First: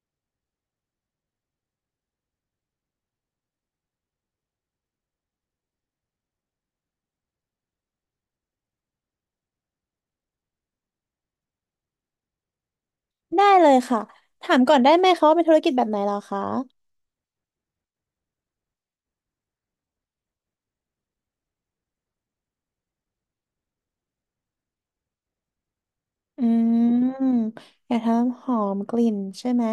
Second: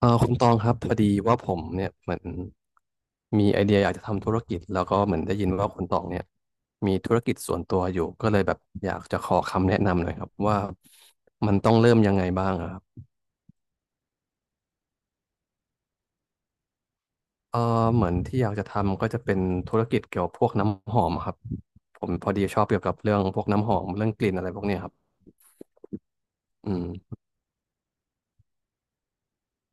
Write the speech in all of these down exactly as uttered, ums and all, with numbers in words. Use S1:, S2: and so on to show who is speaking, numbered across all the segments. S1: เออคุณตองครับพอดีว่าผมเนี่ยเหมือนมีไอเดียอยากจะทำธุรกิจแล้วก็เหมือนได้ยินว่าคุณตองเนี่ยมีธุรกิจส่วนตัวอยู่ก็เลยแบบอยากจะขอคำแนะนำหน่อยครับว่ามันต้องเริ่มยังไงบ้างอะครับ
S2: ได้เลยค่ะถามก่อนได้ไหมคะว่าเป็นธุรกิจแบบไหนเหรอคะ
S1: เออเหมือนที่อยากจะทำก็จะเป็นธุรกิจเกี่ยวกับพวกน้ำหอมครับผมพอดีชอบเกี่ยวกับเรื่องพวกน้ำหอมเรื่องกลิ่นอะไรพวกเนี้ยครับ
S2: อื
S1: อืม
S2: มอยากทำหอมกลิ่นใช่ไหม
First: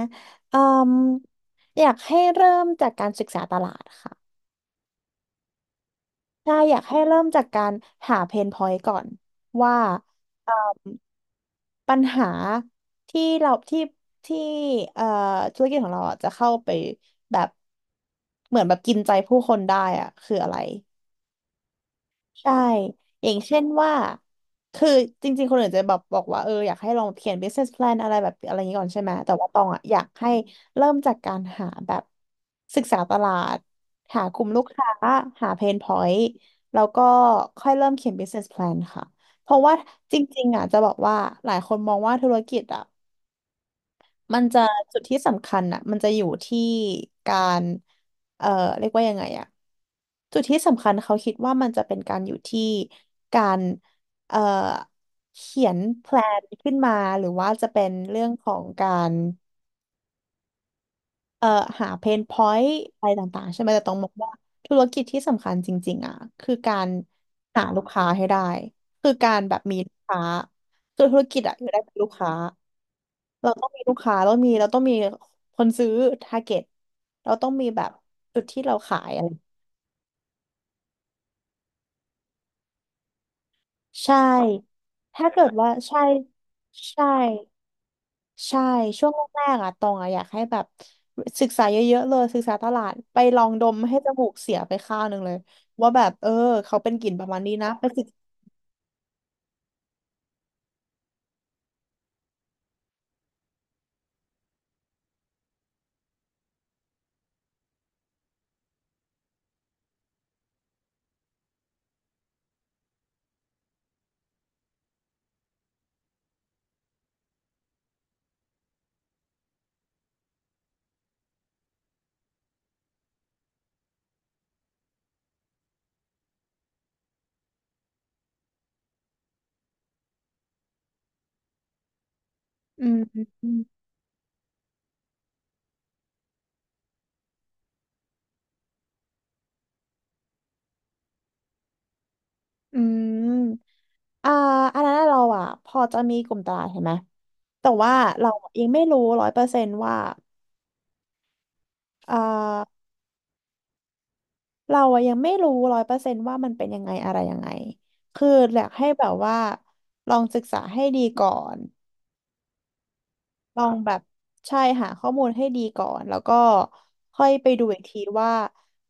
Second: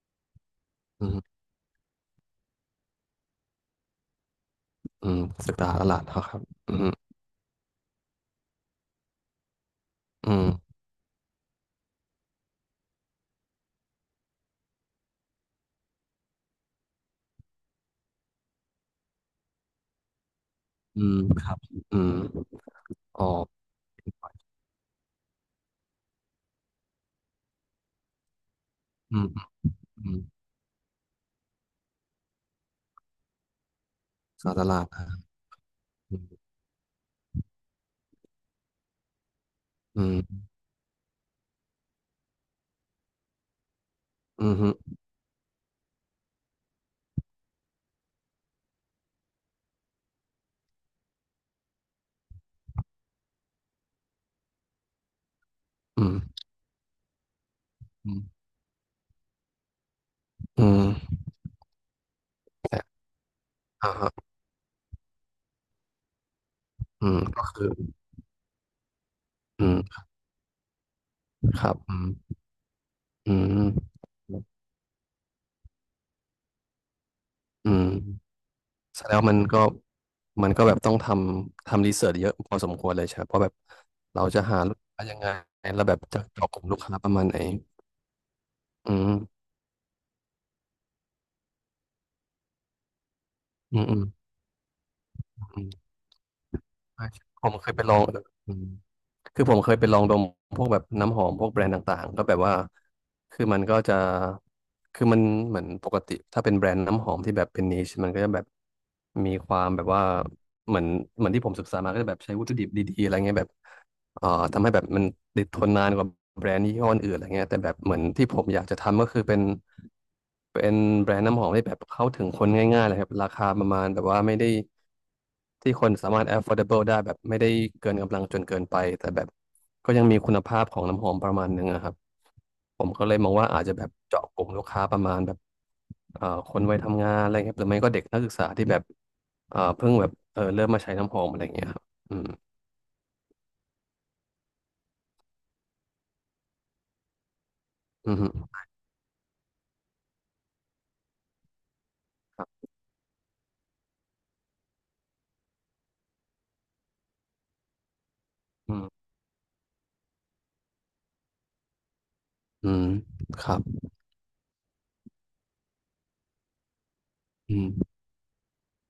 S2: อืม
S1: อืม
S2: อยากให้เริ่มจากการศึกษาตลาดค่ะ
S1: อืมศึกษาตลาดเขาครับ
S2: ใช่
S1: อื
S2: อยาก
S1: ม
S2: ให้เริ่มจากการหาเพนพอยต์ก่อนว่า
S1: อื
S2: เอ่อ
S1: ม
S2: ปัญหาที่เราที่ที่เอ่อธุรกิจของเราอะจะเข้าไปแบบเหมือนแบบกินใจผู้คนได้อะคืออะไร
S1: อืมครับอืม
S2: ใช่
S1: อ๋อ
S2: อย่างเช่นว่า คือจริงๆ คนอื่นจะแบบบอกว่าเอออยากให้ลองเขียน business plan อะไรแบบอะไรอย่างนี้ก่อนใช่ไหม
S1: อืม
S2: แต่
S1: อืม
S2: ว่าตองอ่ะอยาก
S1: อืม
S2: ให้เริ่มจากการหาแบบศึกษาตลาด หาก
S1: ศึก
S2: ลุ่ม
S1: ษา
S2: ลู
S1: ต
S2: ก
S1: ลา
S2: ค้า
S1: ดฮะ
S2: หา pain
S1: อื
S2: point
S1: ม
S2: แล้วก็ค่อยเริ่มเขียน business plan ค่ะ เพราะว่า
S1: อื
S2: จริ
S1: ม
S2: งๆอ่ะจะบอกว่าหลายคนมองว่าธุรกิจอ่ะ มัน
S1: อืม
S2: จะ
S1: ฮึ
S2: จุดที่สำคัญอ่ะมันจะอยู่ที่การ เอ่อเรียกว่ายังไงอ่ะจุดที่สำคัญเขาคิดว่ามันจะเป็นการอยู่ที่การเอ่อเขียน
S1: อื
S2: แพล
S1: ม
S2: นขึ้นมาหรือว่าจะเป็น
S1: อื
S2: เรื่องข
S1: ม
S2: องการ
S1: อืม
S2: เอ่อหาเพนพอยต์
S1: แต่
S2: อะไรต่างๆใช่ไหมแต่
S1: อ่า
S2: ต้องบอ
S1: ฮะ
S2: กว่าธุรกิจที่สำคัญจริงๆอ่ะคือการ
S1: อืมก็
S2: หา
S1: คือ
S2: ลูกค้าให้ได้คือการแบบ
S1: อื
S2: มีลู
S1: ม
S2: กค้าคือธุรกิจอ่ะอ
S1: ค
S2: ยู่
S1: รับ
S2: ได้จา
S1: อื
S2: กลู
S1: ม
S2: กค้า
S1: อื
S2: เราต้องมีลู
S1: ม
S2: กค้าเรามีเราต้องมีคนซื้อทาร์เก็ตเราต้องมี
S1: อื
S2: แบ
S1: ม
S2: บจุดที่เราขา
S1: แส
S2: ย
S1: ดง
S2: อะไร
S1: ว่ามันก็มันก็แบบต้องทำทำรีเสิร์ชเยอะพอสมควรเลยใช่ไหมเพราะแบบ
S2: ใช่
S1: เราจะหาลูกค้ายัง
S2: ถ้า
S1: ไง
S2: เกิดว่า
S1: แล้วแบ
S2: ใช่
S1: บจะเจาะกลุ่มลูกค้า
S2: ใช่
S1: ประมาณไหน
S2: ใช่
S1: อื
S2: ช่วงแร
S1: ม
S2: กๆอะตองอะอยากให้แบบศึกษาเยอะๆเลยศึกษาตลาดไปลองดม
S1: อืม
S2: ให้
S1: อืม
S2: จมูกเสียไปข้างหนึ่งเลย
S1: อืม
S2: ว่าแบบเออเขาเป็นก
S1: ใช่
S2: ลิ่นประมาณ
S1: ผ
S2: นี้
S1: มเค
S2: นะ
S1: ยไป
S2: ไป
S1: ลอ
S2: ศึ
S1: ง
S2: ก
S1: เอออืม คือผมเคยไปลองดมพวกแบบน้ำหอมพวกแบรนด์ต่างๆก็แบบว่าคือมันก็จะคือมันเหมือนปกติถ้าเป็นแบรนด์น้ำหอมที่แบบเป็นนิชมันก็จะแบบมีความแบบว่าเหมือนเหมือนที่ผมศึกษามาก็จะแบบใช้วัตถุดิบดีๆอะไรเงี้ยแบบ เอ่อทำให้แบบมันติดทนนานกว่าแบรนด์ยี่ห้ออื่นอะไรเงี้ยแต่แบบเหมือนที่ผมอยากจะทำก็คือเป็นเป็นแบรนด์น้ำหอมที่แบบเข้าถึงคนง่ายๆเลยครับราคาประมาณแบบว่าไม่ได้ที่คนสามารถ affordable ได้แบบไม่ได้เกินกำลังจนเกินไปแต่แบบก็ยังมีคุณภาพของน้ำหอมประมาณหนึงอะครับผ
S2: อื
S1: ม
S2: ม
S1: ก็เลยมอง
S2: อื
S1: ว่า
S2: ม
S1: อาจจะแบบเจาะกลุ่มลูกค้าประมาณแบบเอ่อคนวัยทำงานอะไรครับหรือไม่ก็เด็กนักศึกษาที่แบบเอ่อเพิ่งแบบเออเริ่มมาใช้น้ำหอมอะไรอย่างเงี้ยครับอืม
S2: อืมอ่าอันนั้นเราอะพอจะมีกลุ่มตลาดเห็นไหมแต่ว่า
S1: อื
S2: เรา
S1: ม
S2: ยังไม่รู้ร้อยเปอร์เซนต์ว่าอ่า
S1: ครับ
S2: เราอะยังไม่รู้ร้อยเปอร์เซนต์ว่ามันเป็นยังไงอะไรยังไงคืออยาก
S1: อื
S2: ให้
S1: ม
S2: แบบว่าลองศึกษาให้ดีก่อน
S1: อืมครั
S2: ล
S1: บ
S2: องแบบใช่หาข้อมูลให้ดีก่อนแล้วก็ค่อยไป
S1: อื
S2: ดูอีก
S1: ม
S2: ทีว่า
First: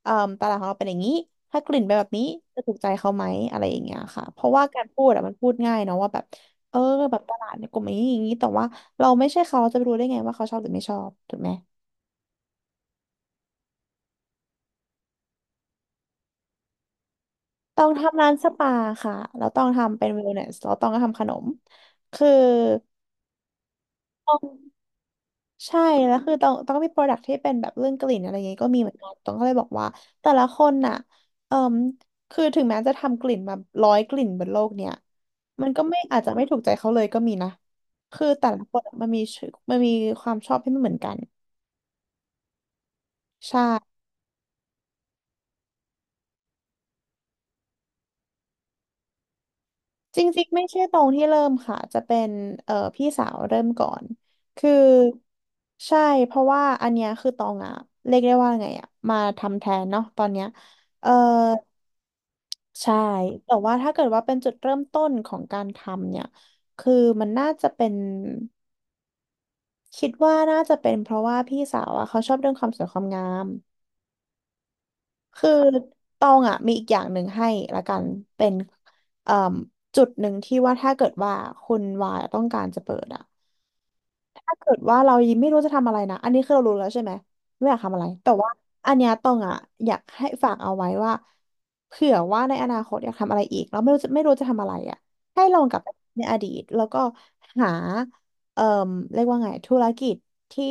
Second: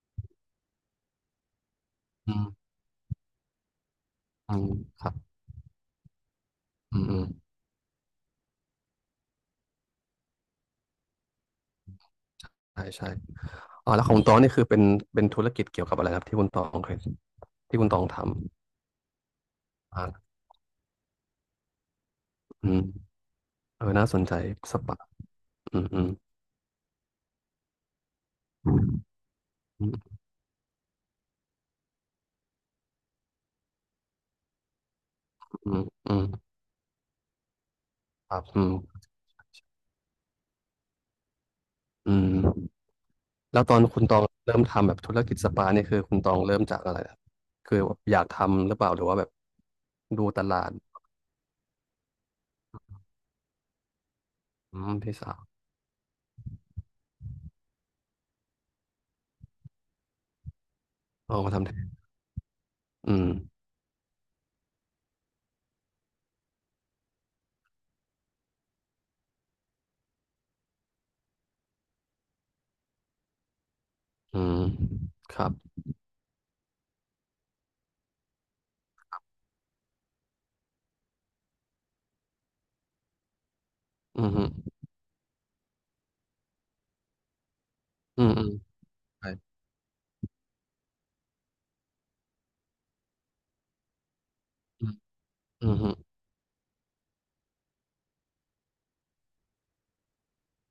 S2: เอ่อตลาดของเราเป็นอย่างนี้ถ้ากลิ่นเป็นแบบนี้
S1: อืม
S2: จะถูกใจเขาไหมอะไรอย่างเงี้ยค่ะเพราะ
S1: อื
S2: ว่า
S1: ม
S2: การพู
S1: ค
S2: ด
S1: รับ
S2: อะมันพูดง่ายเนาะว่าแบบเออ
S1: อืม
S2: แบ
S1: อื
S2: บ
S1: ม
S2: ตลาดในกลุ่มอย่างนี้อย่างนี้แต่ว่าเราไม่ใช่เขาเราจะไปรู้ได้ไงว่าเขาชอบหรือไม่ชอบถูกไหม
S1: ใช่ใช่อ๋อแล้วของตองนี่คือเป็นเป็นธุรกิจเกี่ยวกับอะไรครับที่คุณตองเคยที่
S2: ต้อ
S1: คุณ
S2: ง
S1: ตอง
S2: ทำ
S1: ทำ
S2: ร้านสปาค่ะแล้วต้องทำเป็นเว
S1: อ่า
S2: ลเนสแล้วต้องก็ทำขนมคือ
S1: อืมเออน่าสนใจสปาอื
S2: ใช่
S1: มอืม
S2: แล้วคือต้องต้องมีโปรดักที่เป็นแบบเรื่องกลิ่นอะไรอย่างงี้ก็มีเหมือนกันต้องก็เลยบอกว่า
S1: อืม
S2: แต่ละคนน่ะเอ่มคือถึงแม้จะทำกลิ่นมาร้อยกลิ่นบนโลกเนี่ยมั
S1: อื
S2: นก็
S1: ม
S2: ไม่
S1: อื
S2: อาจ
S1: ม
S2: จะไม่ถูกใจเขาเลยก็มีนะคือ
S1: ครับ
S2: แต่ละ
S1: อื
S2: ค
S1: ม
S2: นอะมันมีชื่อมันมีความชอบที่ไม่เหมือนกัน
S1: อืม
S2: ใช่
S1: แล้วตอนคุณตองเริ่มทำแบบธุรกิจสปาเนี่ยคือคุณตองเริ่มจากอะไรครับคือแบบอยากทำหรือเปล่าหรือว่าแบบ
S2: จ
S1: ดูต
S2: ริงๆไม่
S1: ลาด
S2: ใช่ตรงที่เริ่มค่ะจะเป็นเอ่อพี่สาวเริ่มก่อนคือ
S1: อืมพี่สาว
S2: ใช่เพราะว่าอันเนี้ยคือตองอะเรียกได้ว่าไงอะมาทำแทนเนาะตอนเนี้ยเอ่อ
S1: อ๋อมาทำแทน
S2: ใช่
S1: อืม
S2: แต่ว่าถ้าเกิดว่าเป็นจุดเริ่มต้นของการทำเนี่ยคือมันน่าจะเป็นคิดว่าน่าจะเป็นเพราะว่าพี่สาวอะเขาชอบเรื่องความสวยความงาม
S1: อืมครั
S2: คือ
S1: บ
S2: ตองอ่ะมีอีกอย่างหนึ่งให้ละกันเป็นเอ่มจุดหนึ่งที่ว่าถ้าเกิดว่าคุณวายต้องการจะเปิดอ่ะ
S1: อืมฮึ
S2: ถ้าเกิดว่าเรายังไม่รู้จะทำอะไรนะอันนี้คือเรารู้แล้วใช่ไหมไม่อยากทำอะไร
S1: อื
S2: แต่
S1: มอื
S2: ว่า
S1: ม
S2: อันเนี้ยตองอ่ะอยากให้ฝากเอาไว้ว่าเผื่อว่าในอนาคตอยากทำอะไรอีกแล้วไม่รู้จะไม่รู้จะทำอะไรอ่ะ
S1: อื
S2: ให้ลองก
S1: ม
S2: ลับ
S1: ฮึ
S2: ไปในอดีตแล้วก็หาเอ่มเรียกว่าไงธุรกิจที่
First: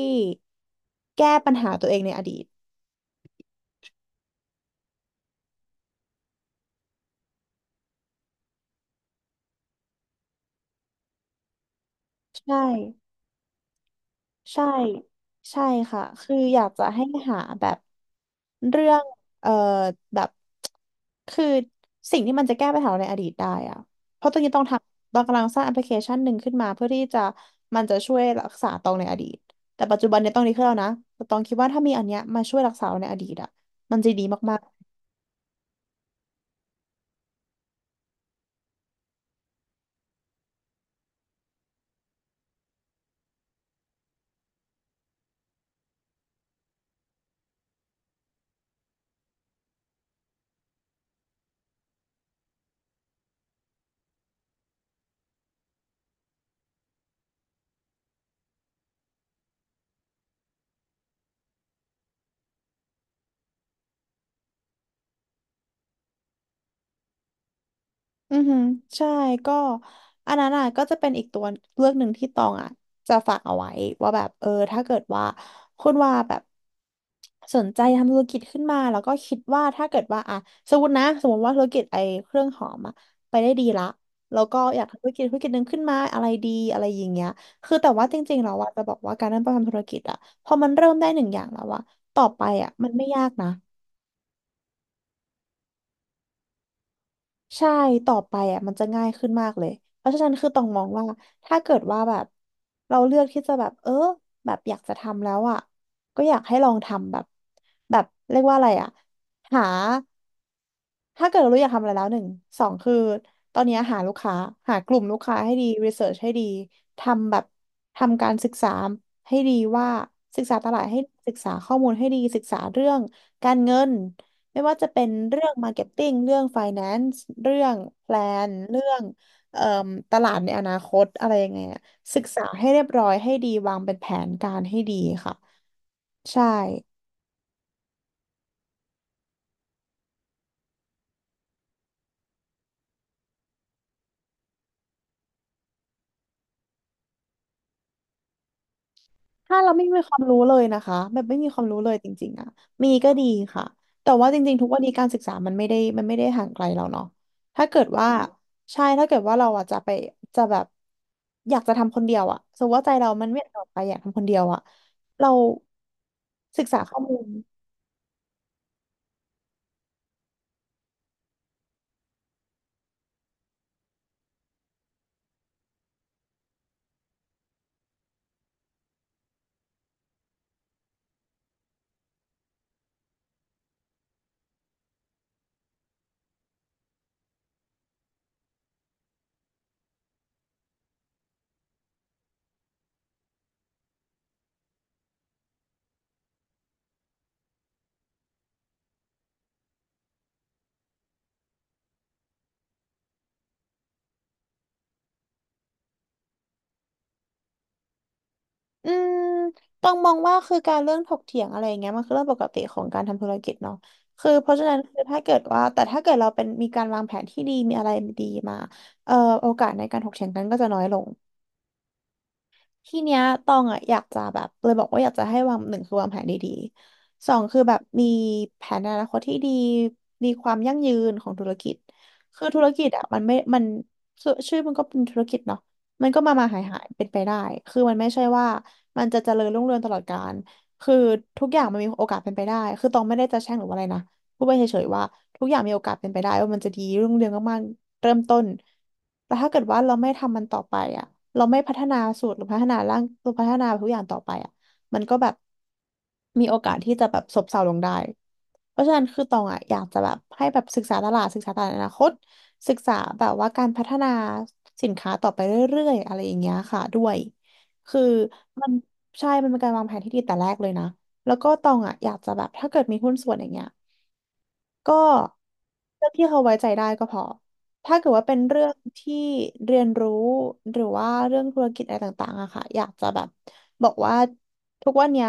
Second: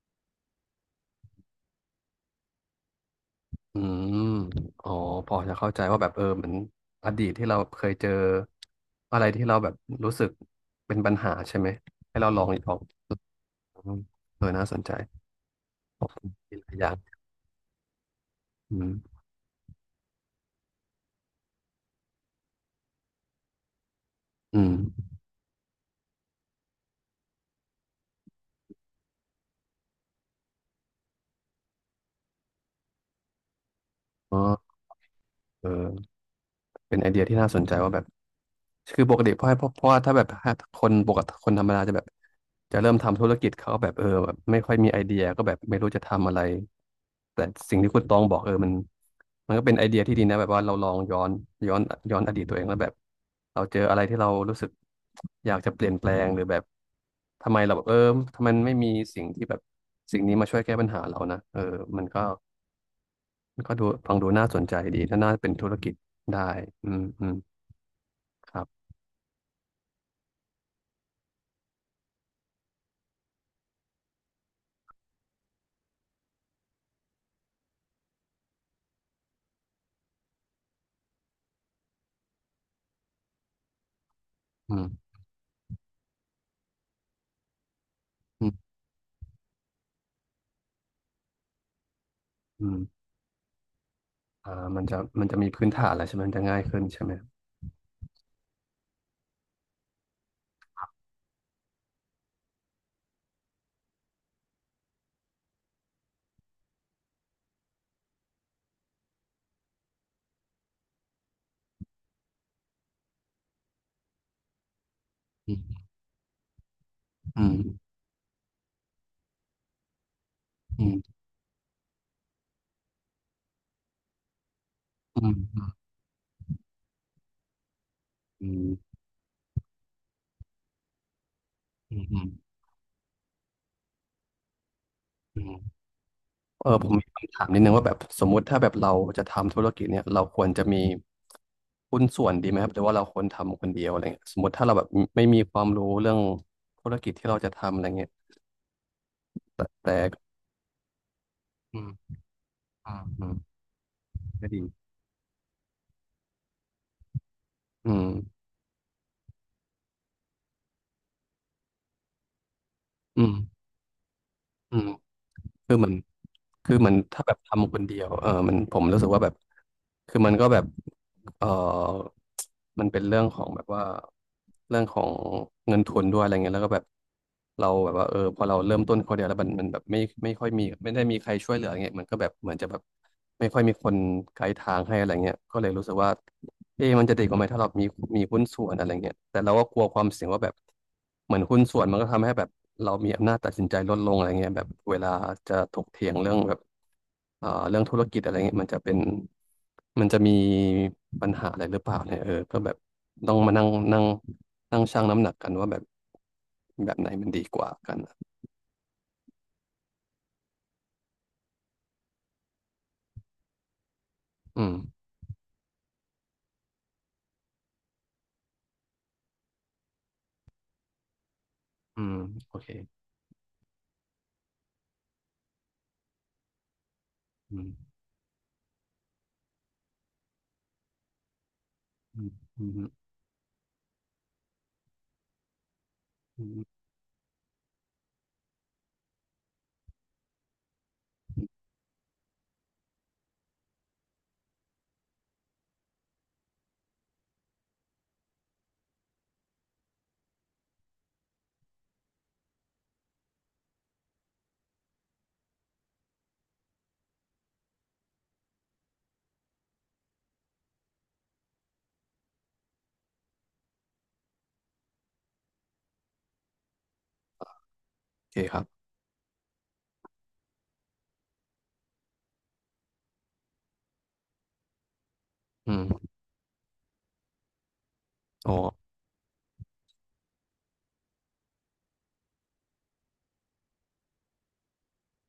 S2: แก้ปัญหาตัวเองในอดีต
S1: อืมอ๋อ พอจะเข้าใจว่าแบบเออเหมือนอดีตที่เราเคยเจออะไรที่เราแบบรู้สึกเป็นปัญหาใช่ไหมให้เราลอง
S2: ใช่
S1: อีกลองอืมเออ
S2: ใช่
S1: น่าสนใจ
S2: ใช่ค่ะ
S1: ขอบคุณ
S2: คืออ
S1: ที่ห
S2: ยาก
S1: ลาย
S2: จะ
S1: อย่าง
S2: ให้หาแบบ
S1: อื
S2: เรื่อ
S1: ม
S2: งเอ่อแบบคือสิ่งที่มันจะแก้ปัญหาในอดีตได้อะเพราะตอนนี้
S1: อื
S2: ต้อง
S1: ม
S2: ทำเรากำลังสร้างแอปพลิเคชันหนึ่งขึ้นมาเพื่อที่จะมันจะช่วยรักษาตองในอดีตแต่ปัจจุบันเนี่ยต้องดีขึ้นแล้วนะแต่ตองคิดว่าถ้ามีอันเนี้ยมาช่วยรักษาเราในอดีตอะมันจะดี
S1: อ๋อเออเป็นไอเดียที่น่าสนใจว่าแบบ คือปกติเพราะเพราะเพราะว่าถ้าแบบคนปกติคนธรรมดาจะแบบจะเริ่มทำธุรกิจเขาแบบเออแบบไม่ค่อยมีไอเดียก็แบบไม่รู้จะทำอะไรแต่สิ่งที่คุณตองบอกเออมันมันก็เป็นไอเดียที่ดีนะแบบว่าเราลองย้อนย้อนย้อนอดีตตัวเองแล้วแบบเราเจออะไรที่เรารู้สึกอยากจะเปลี่ยนแปลงหรือแบบทำไมเราแบบเออทำไมไม่มีสิ่งที่แบบสิ่งนี้มาช่วยแก้ปัญหาเรานะเออมันก็มันก็ดูฟังดูน่าสนใจดีถ้าน่าเป็นธุรกิจได้อืมอืม
S2: อือ
S1: ค
S2: หือ
S1: รับ
S2: ใช่ก็อันนั้นอ่ะก็จะเป็นอีกตัวเลือกหนึ่งที่ตองอ่ะจะฝากเอาไว้ว่าแบบเออถ้าเกิดว่าคุณว่าแบบสนใจทำธุรกิจขึ้นมาแล้วก็คิดว่าถ้าเกิดว่าอ่ะสมมตินะสมมติว่าธุรกิจไอ้เครื่องหอมอ่ะไปได้ดีละแล้วก็
S1: อื
S2: อยาก
S1: ม
S2: ทำธุรกิจธุรกิจหนึ่งขึ้นมาอะไรดีอะไรอย่างเงี้ยคือแต่ว่าจริงๆ
S1: อื
S2: เรา
S1: ม
S2: อ่ะจะบอกว่าการเริ่มต้นทำธุรกิจอ่ะพอมันเริ่มได้หนึ่งอย่างแล้วอ่ะต่อไป
S1: อื
S2: อ่ะ
S1: ม
S2: มันไม่ยากนะ
S1: อ่ามันจะมันจะมีพื้นฐานแล้วใช่ไหมมันจะง่ายขึ้นใช่ไหม
S2: ใช่ ต่อไปอ่ะมันจะง่ายขึ้นมากเลย เพราะฉะนั้นคือต้องมองว่าถ้าเกิดว่าแบบเราเลือกที่จะแบบเออแบบอยากจะทำแล้วอ่ะก็อยากให้ลองทำแบบแบบเรียกว่าอะไรอ่ะหา ถ้าเกิดเรารู้อยากทำอะไรแล้วหนึ่งสองคือตอนนี้หาลูกค้าหากลุ่มลูกค้าให้
S1: อ
S2: ดีรีเสิร์ชให้ดีทำแบบ
S1: ืม
S2: ทำการศึกษาให้ดีว่าศึกษาตลา
S1: อื
S2: ดให้
S1: ม
S2: ศึกษาข้อมูลให้ดีศึกษาเรื่องการเงินไม่ว่าจะเป็น
S1: อื
S2: เรื่อง
S1: ม
S2: มาร์เก็ตติ้ง เรื่อง ไฟแนนซ์ เรื่องแพล
S1: อื
S2: นเรื่อ
S1: ม
S2: งเอ่มตลาดในอนาคตอะไรยังไงอะ
S1: อืมอื
S2: ศึก
S1: มอืม
S2: ษาให้เรียบร้อยให้ดีวางเป็นแผนการให้ดีค่ะ
S1: อืม
S2: ใช่
S1: เออผมมีคำถามนิดนึงว่าแบบสมมุติถ้าแบบเราจะทำธุรกิจเนี่ยเราควรจะมีหุ้นส่วนดีไหมครับหรือว่าเราควรทำคนเดียวอะไรเงี้ยสมมติถ้าเราแบบไม่มีความรู้เรื่องธุรกิจที่เราจะทำอะไรเงี้ย
S2: ถ้า
S1: แต่
S2: เราไม่มี
S1: แต่
S2: ความรู้เลยนะคะแบบไม่มีความรู้
S1: อื
S2: เล
S1: ม
S2: ยจริงๆอ่ะมี
S1: อืม
S2: ก็ดี
S1: อืม
S2: ค่ะแต่ว่าจ
S1: ก็
S2: ริง
S1: ดี
S2: ๆทุกวันนี้การศึกษามันไม่ได้มันไม่ได้ห่างไกลเราเนาะถ้าเกิด
S1: อืม
S2: ว่าใช่ถ้าเกิดว่าเราอ่ะจะไปจะแบบอยากจะทำคนเดียวอ่ะสมมติว่าใจเรา
S1: อื
S2: มัน
S1: ม
S2: ไม่อยากออกไปอยากทำคนเดียวอ่ะ
S1: อืม
S2: เรา
S1: คือมัน
S2: ศึก
S1: คือ
S2: ษา
S1: มัน
S2: ข้อมู
S1: ถ้า
S2: ล
S1: แบบทำคนเดียวเออมันผมรู้สึกว่าแบบคือมันก็แบบ เอ่อมันเป็นเรื่องของแบบว่าเรื่องของเงินทุนด้วยอะไรเงี้ยแล้วก็แบบเราแบบว่าเออพอเราเริ่มต้นคนเดียวแล้วมันมันแบบไม่ไม่ค่อยมีไม่ได้มีใครช่วยเหลืออะไรเงี้ยมันก็แบบเหมือนจะแบบไม่ค่อยมีคนไกด์ทางให้อะไรเงี้ยก็เลยรู้สึกว่าเอ๊ะมันจะดีกว่าไหมถ้าเรามีมีหุ้นส่วนอะไรเงี้ยแต่เราก็กลัวความเสี่ยงว่าแบบเหมือนหุ้นส่วนมันก็ทำให้แบบเรามีอำนาจตัดสินใจลดลงอะไรเงี้ยแบบเวลาจะถกเถียงเรื่องแบบ เอ่อเรื่องธุรกิจอะไรเงี้ยมันจะเป็นมันจะมีปัญหาอะไรหรือเปล่าเนี่ยเออก็แบบต้องมานั่งนั่งนั่งชั่งน้ำหนักกันว่าแบบแบบไหนมันดีกว่ากันอะ
S2: อืมต้องมองว่าคือการเรื่องถกเถียงอะไรอย่างเงี้ยมันคือเรื่องปกติของการทำธุรกิจเนาะคือเพราะ
S1: อื
S2: ฉะ
S1: ม
S2: นั้นคือถ้าเกิดว่าแต่ถ้าเกิดเราเป็นมีการวางแผนที่ดีมีอะไรดีมาเอ่อโอกาสในการถกเถียงกันก็จะน้อยลง
S1: อืมโอเค
S2: ทีเนี้ยตองอ่ะอยากจะแบบเลยบอกว่าอยากจะให้วางหนึ่งคือวางแผนดีๆสองคื
S1: อื
S2: อแบบ
S1: ม
S2: มีแผนอนาคตที่ดีมีความยั่งยืนของธุรกิจ
S1: อืม
S2: คือธุ
S1: อื
S2: ร
S1: ม
S2: กิจอ่ะมันไม่มันชื่อชื่อมันก็เป็นธุรกิจเนาะมันก็มา
S1: อื
S2: มาหาย
S1: ม
S2: หายเป็นไปได้คือมันไม่ใช่ว่ามันจะเจริญรุ่งเรืองตลอดกาลคือทุกอย่างมันมีโอกาสเป็นไปได้คือตองไม่ได้จะแช่งหรือว่าอะไรนะพูดไปเฉยๆว่าทุกอย่างมีโอกาสเป็นไปได้ว่ามันจะดีรุ่งเรืองมาก เริ่มต้นแต่ถ้าเกิดว่าเราไม่ทำมันต่อไปอ่ะเราไม่พัฒนาสูตรหรือพัฒนาร่างหรือพัฒนาทุกอย่างต่อไปอ่ะมันก็แบบมีโอกาสที่จะแบบซบเซาลงได้เพราะฉะนั้นคือตองอ่ะอยากจะแบบให้แบบศึกษาตลาดศึกษาตลาดอนาคตศึกษาแบบว่าการพัฒนาสินค้าต่อไปเรื่อยๆอะไรอย่างเงี้ยค่ะด้วยคือ
S1: โอเคครับ
S2: มันใช่มันเป็นการวางแผนที่ดีแต่แรกเลยนะแล้วก็ตองอ่ะอยากจะแบบถ้าเกิดมีหุ้นส่วนอย่างเงี้ย ก็
S1: อืม
S2: เรื่องที่เขาไว้ใจได้ก็พอถ้าเกิดว่าเป็น
S1: อ๋อ
S2: เรื่องที่เรียนรู้หรือว่าเรื่องธุรกิจอะไรต่างๆอะค่ะ อยากจะแบบบอกว่าทุกวันเนี้ย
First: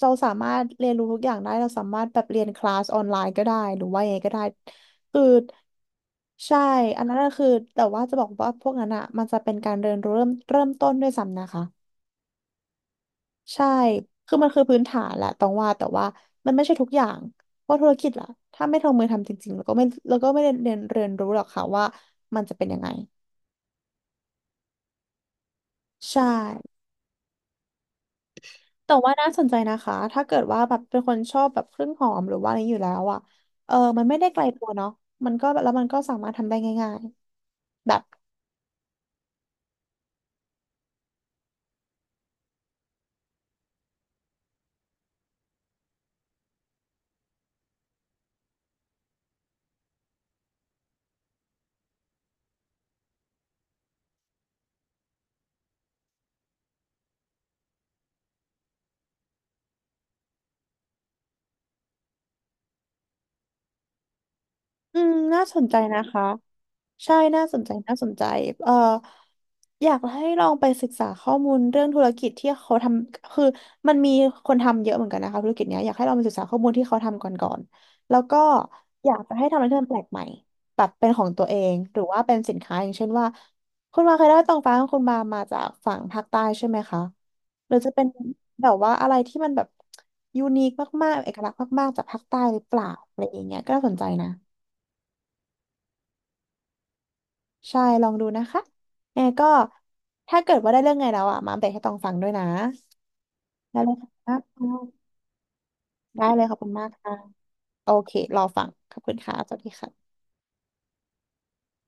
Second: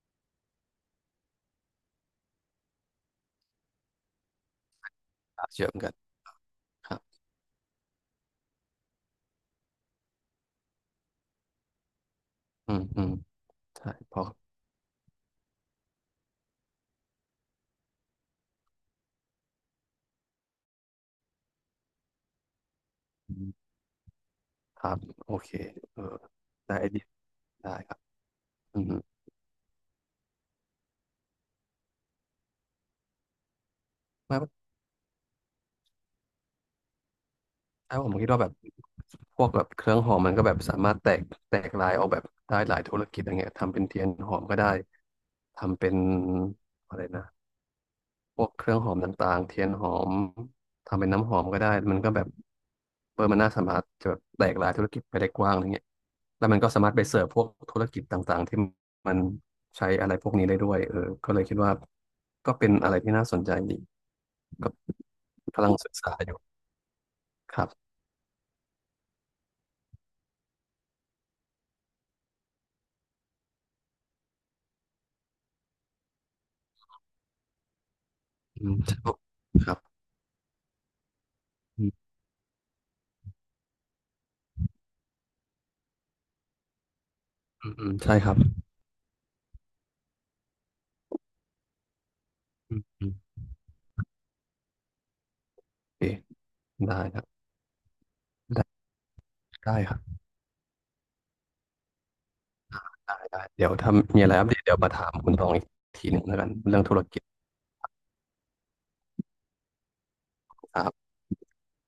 S2: เราสามารถเรียนรู้ทุกอย่างได้เราสามารถแบบเรียนคลาสออนไลน์ก็ได้หรือว่ายังไงก็ได้คือ
S1: เชื่อมกัน
S2: ใช่
S1: ครั
S2: อันนั้น
S1: บ
S2: ก็คือแต่ว่าจะบอกว่าพวกนั้นอะมันจะเป็นการเรียนรู้เริ่มเริ่มต้นด้วยซ้ำนะคะ
S1: อืมอืม
S2: ใช่
S1: ใช่พอ
S2: คือมันคือพื้นฐานแหละต้องว่าแต่ว่ามันไม่ใช่ทุกอย่างเพราะธุรกิจล่ะถ้าไม่ลงมือทำจริงๆแล้วก็ไม่แล้วก็ไม่ได้เรียนเรียนรู้หรอกค่ะว่ามันจะเป็นยังไง
S1: ครับโอเคเออ
S2: ใช่
S1: ได้ไอเดียได้ครับอืม
S2: แต่ว่าน่าสนใจนะคะถ้าเกิดว่าแบบเป็นคนชอบแบบเครื่องหอมหรือว่าอะไรอยู่แล้วอ่ะเออมันไม่ได้ไกลตั
S1: ไม่
S2: วเนาะมันก็แล้วมันก็สามารถทำได้ง่ายๆแบ
S1: ถ้า
S2: บ
S1: ผมคิดว่าแบบพวกแบบเครื่องหอมมันก็แบบสามารถแตกแตกลายออกแบบได้หลายธุรกิจอะไรเงี้ยทำเป็นเทียนหอมก็ได้ทำเป็นอะไรนะพวกเครื่องหอมต่างๆเทียนหอมทำเป็นน้ำหอมก็ได้มันก็แบบเออมันน่าสามารถจะแบบแตกลายธุรกิจไปได้กว้างอะไรเงี้ยแล้วมันก็สามารถไปเสิร์ฟพวกธุรกิจต่างๆที่มันใช้อะไรพวกนี้ได้ด้วยเออก็เลยคิดว่าก็เป็นอะไรที่น่าสนใจดีก็
S2: อืมน่าสน
S1: กำลั
S2: ใจ
S1: งศึก
S2: นะ
S1: ษา
S2: คะ
S1: อยู่
S2: ใช่น่าส
S1: ค
S2: น
S1: รั
S2: ใจ
S1: บ
S2: น่าสนใจเอ่ออยากให้ลองไปศึกษาข้อมูลเรื่องธุรกิจที่เขาทำคือมันมีคนทำเยอะเหมือนกันนะคะธุรกิจเนี้ยอยากให้ลองไปศึกษาข้อมูลที่เขาทำก่อนก่อนแล้วก็
S1: อืม
S2: อยากจะให้ทำอะไร
S1: ครั
S2: ที่
S1: บ
S2: มันแปลกใหม่แบบเป็นของตัวเอง
S1: อื
S2: หรือว่าเป็นสินค้าอย่างเช่นว่าคุณมาเคยได้ตองฟ้าของคุณมามาจากฝั่งภาคใต้ใช่ไหมคะ
S1: อื
S2: หรื
S1: ม
S2: อ
S1: อื
S2: จะ
S1: ม
S2: เป็น
S1: ใช่ครับ
S2: แบบว่าอะไรที่มันแบบยูนิคมากๆเอกลักษณ์มากๆจากภาคใต้หรือเป
S1: อืม
S2: ล่า
S1: อืม
S2: อะไรอย่างเงี้ยก็น่าสนใจนะ
S1: โอเคได้ครับ
S2: ใช่ลองดูนะคะ
S1: ได้
S2: แอร์ก็
S1: ได้ครับ
S2: ถ้าเกิดว่าได้เรื่องไงแล้วอ่ะมาอัปเดตให้ตองฟังด้วยนะ
S1: ได้ได้เดี๋ยว
S2: ได้เล
S1: ถ้า
S2: ย
S1: มีอะ
S2: ค่ะ
S1: ไรอัปเดตเดี๋ยวมาถามคุณตองอีกทีหนึ่
S2: ได้
S1: งแล้ว
S2: เลย
S1: กัน
S2: ขอบคุณ
S1: เรื่อง
S2: มาก
S1: ธุร
S2: ค่ะ
S1: กิจ
S2: โอเครอฟังขอบคุณค่ะสวัสดีค่ะ
S1: ครับ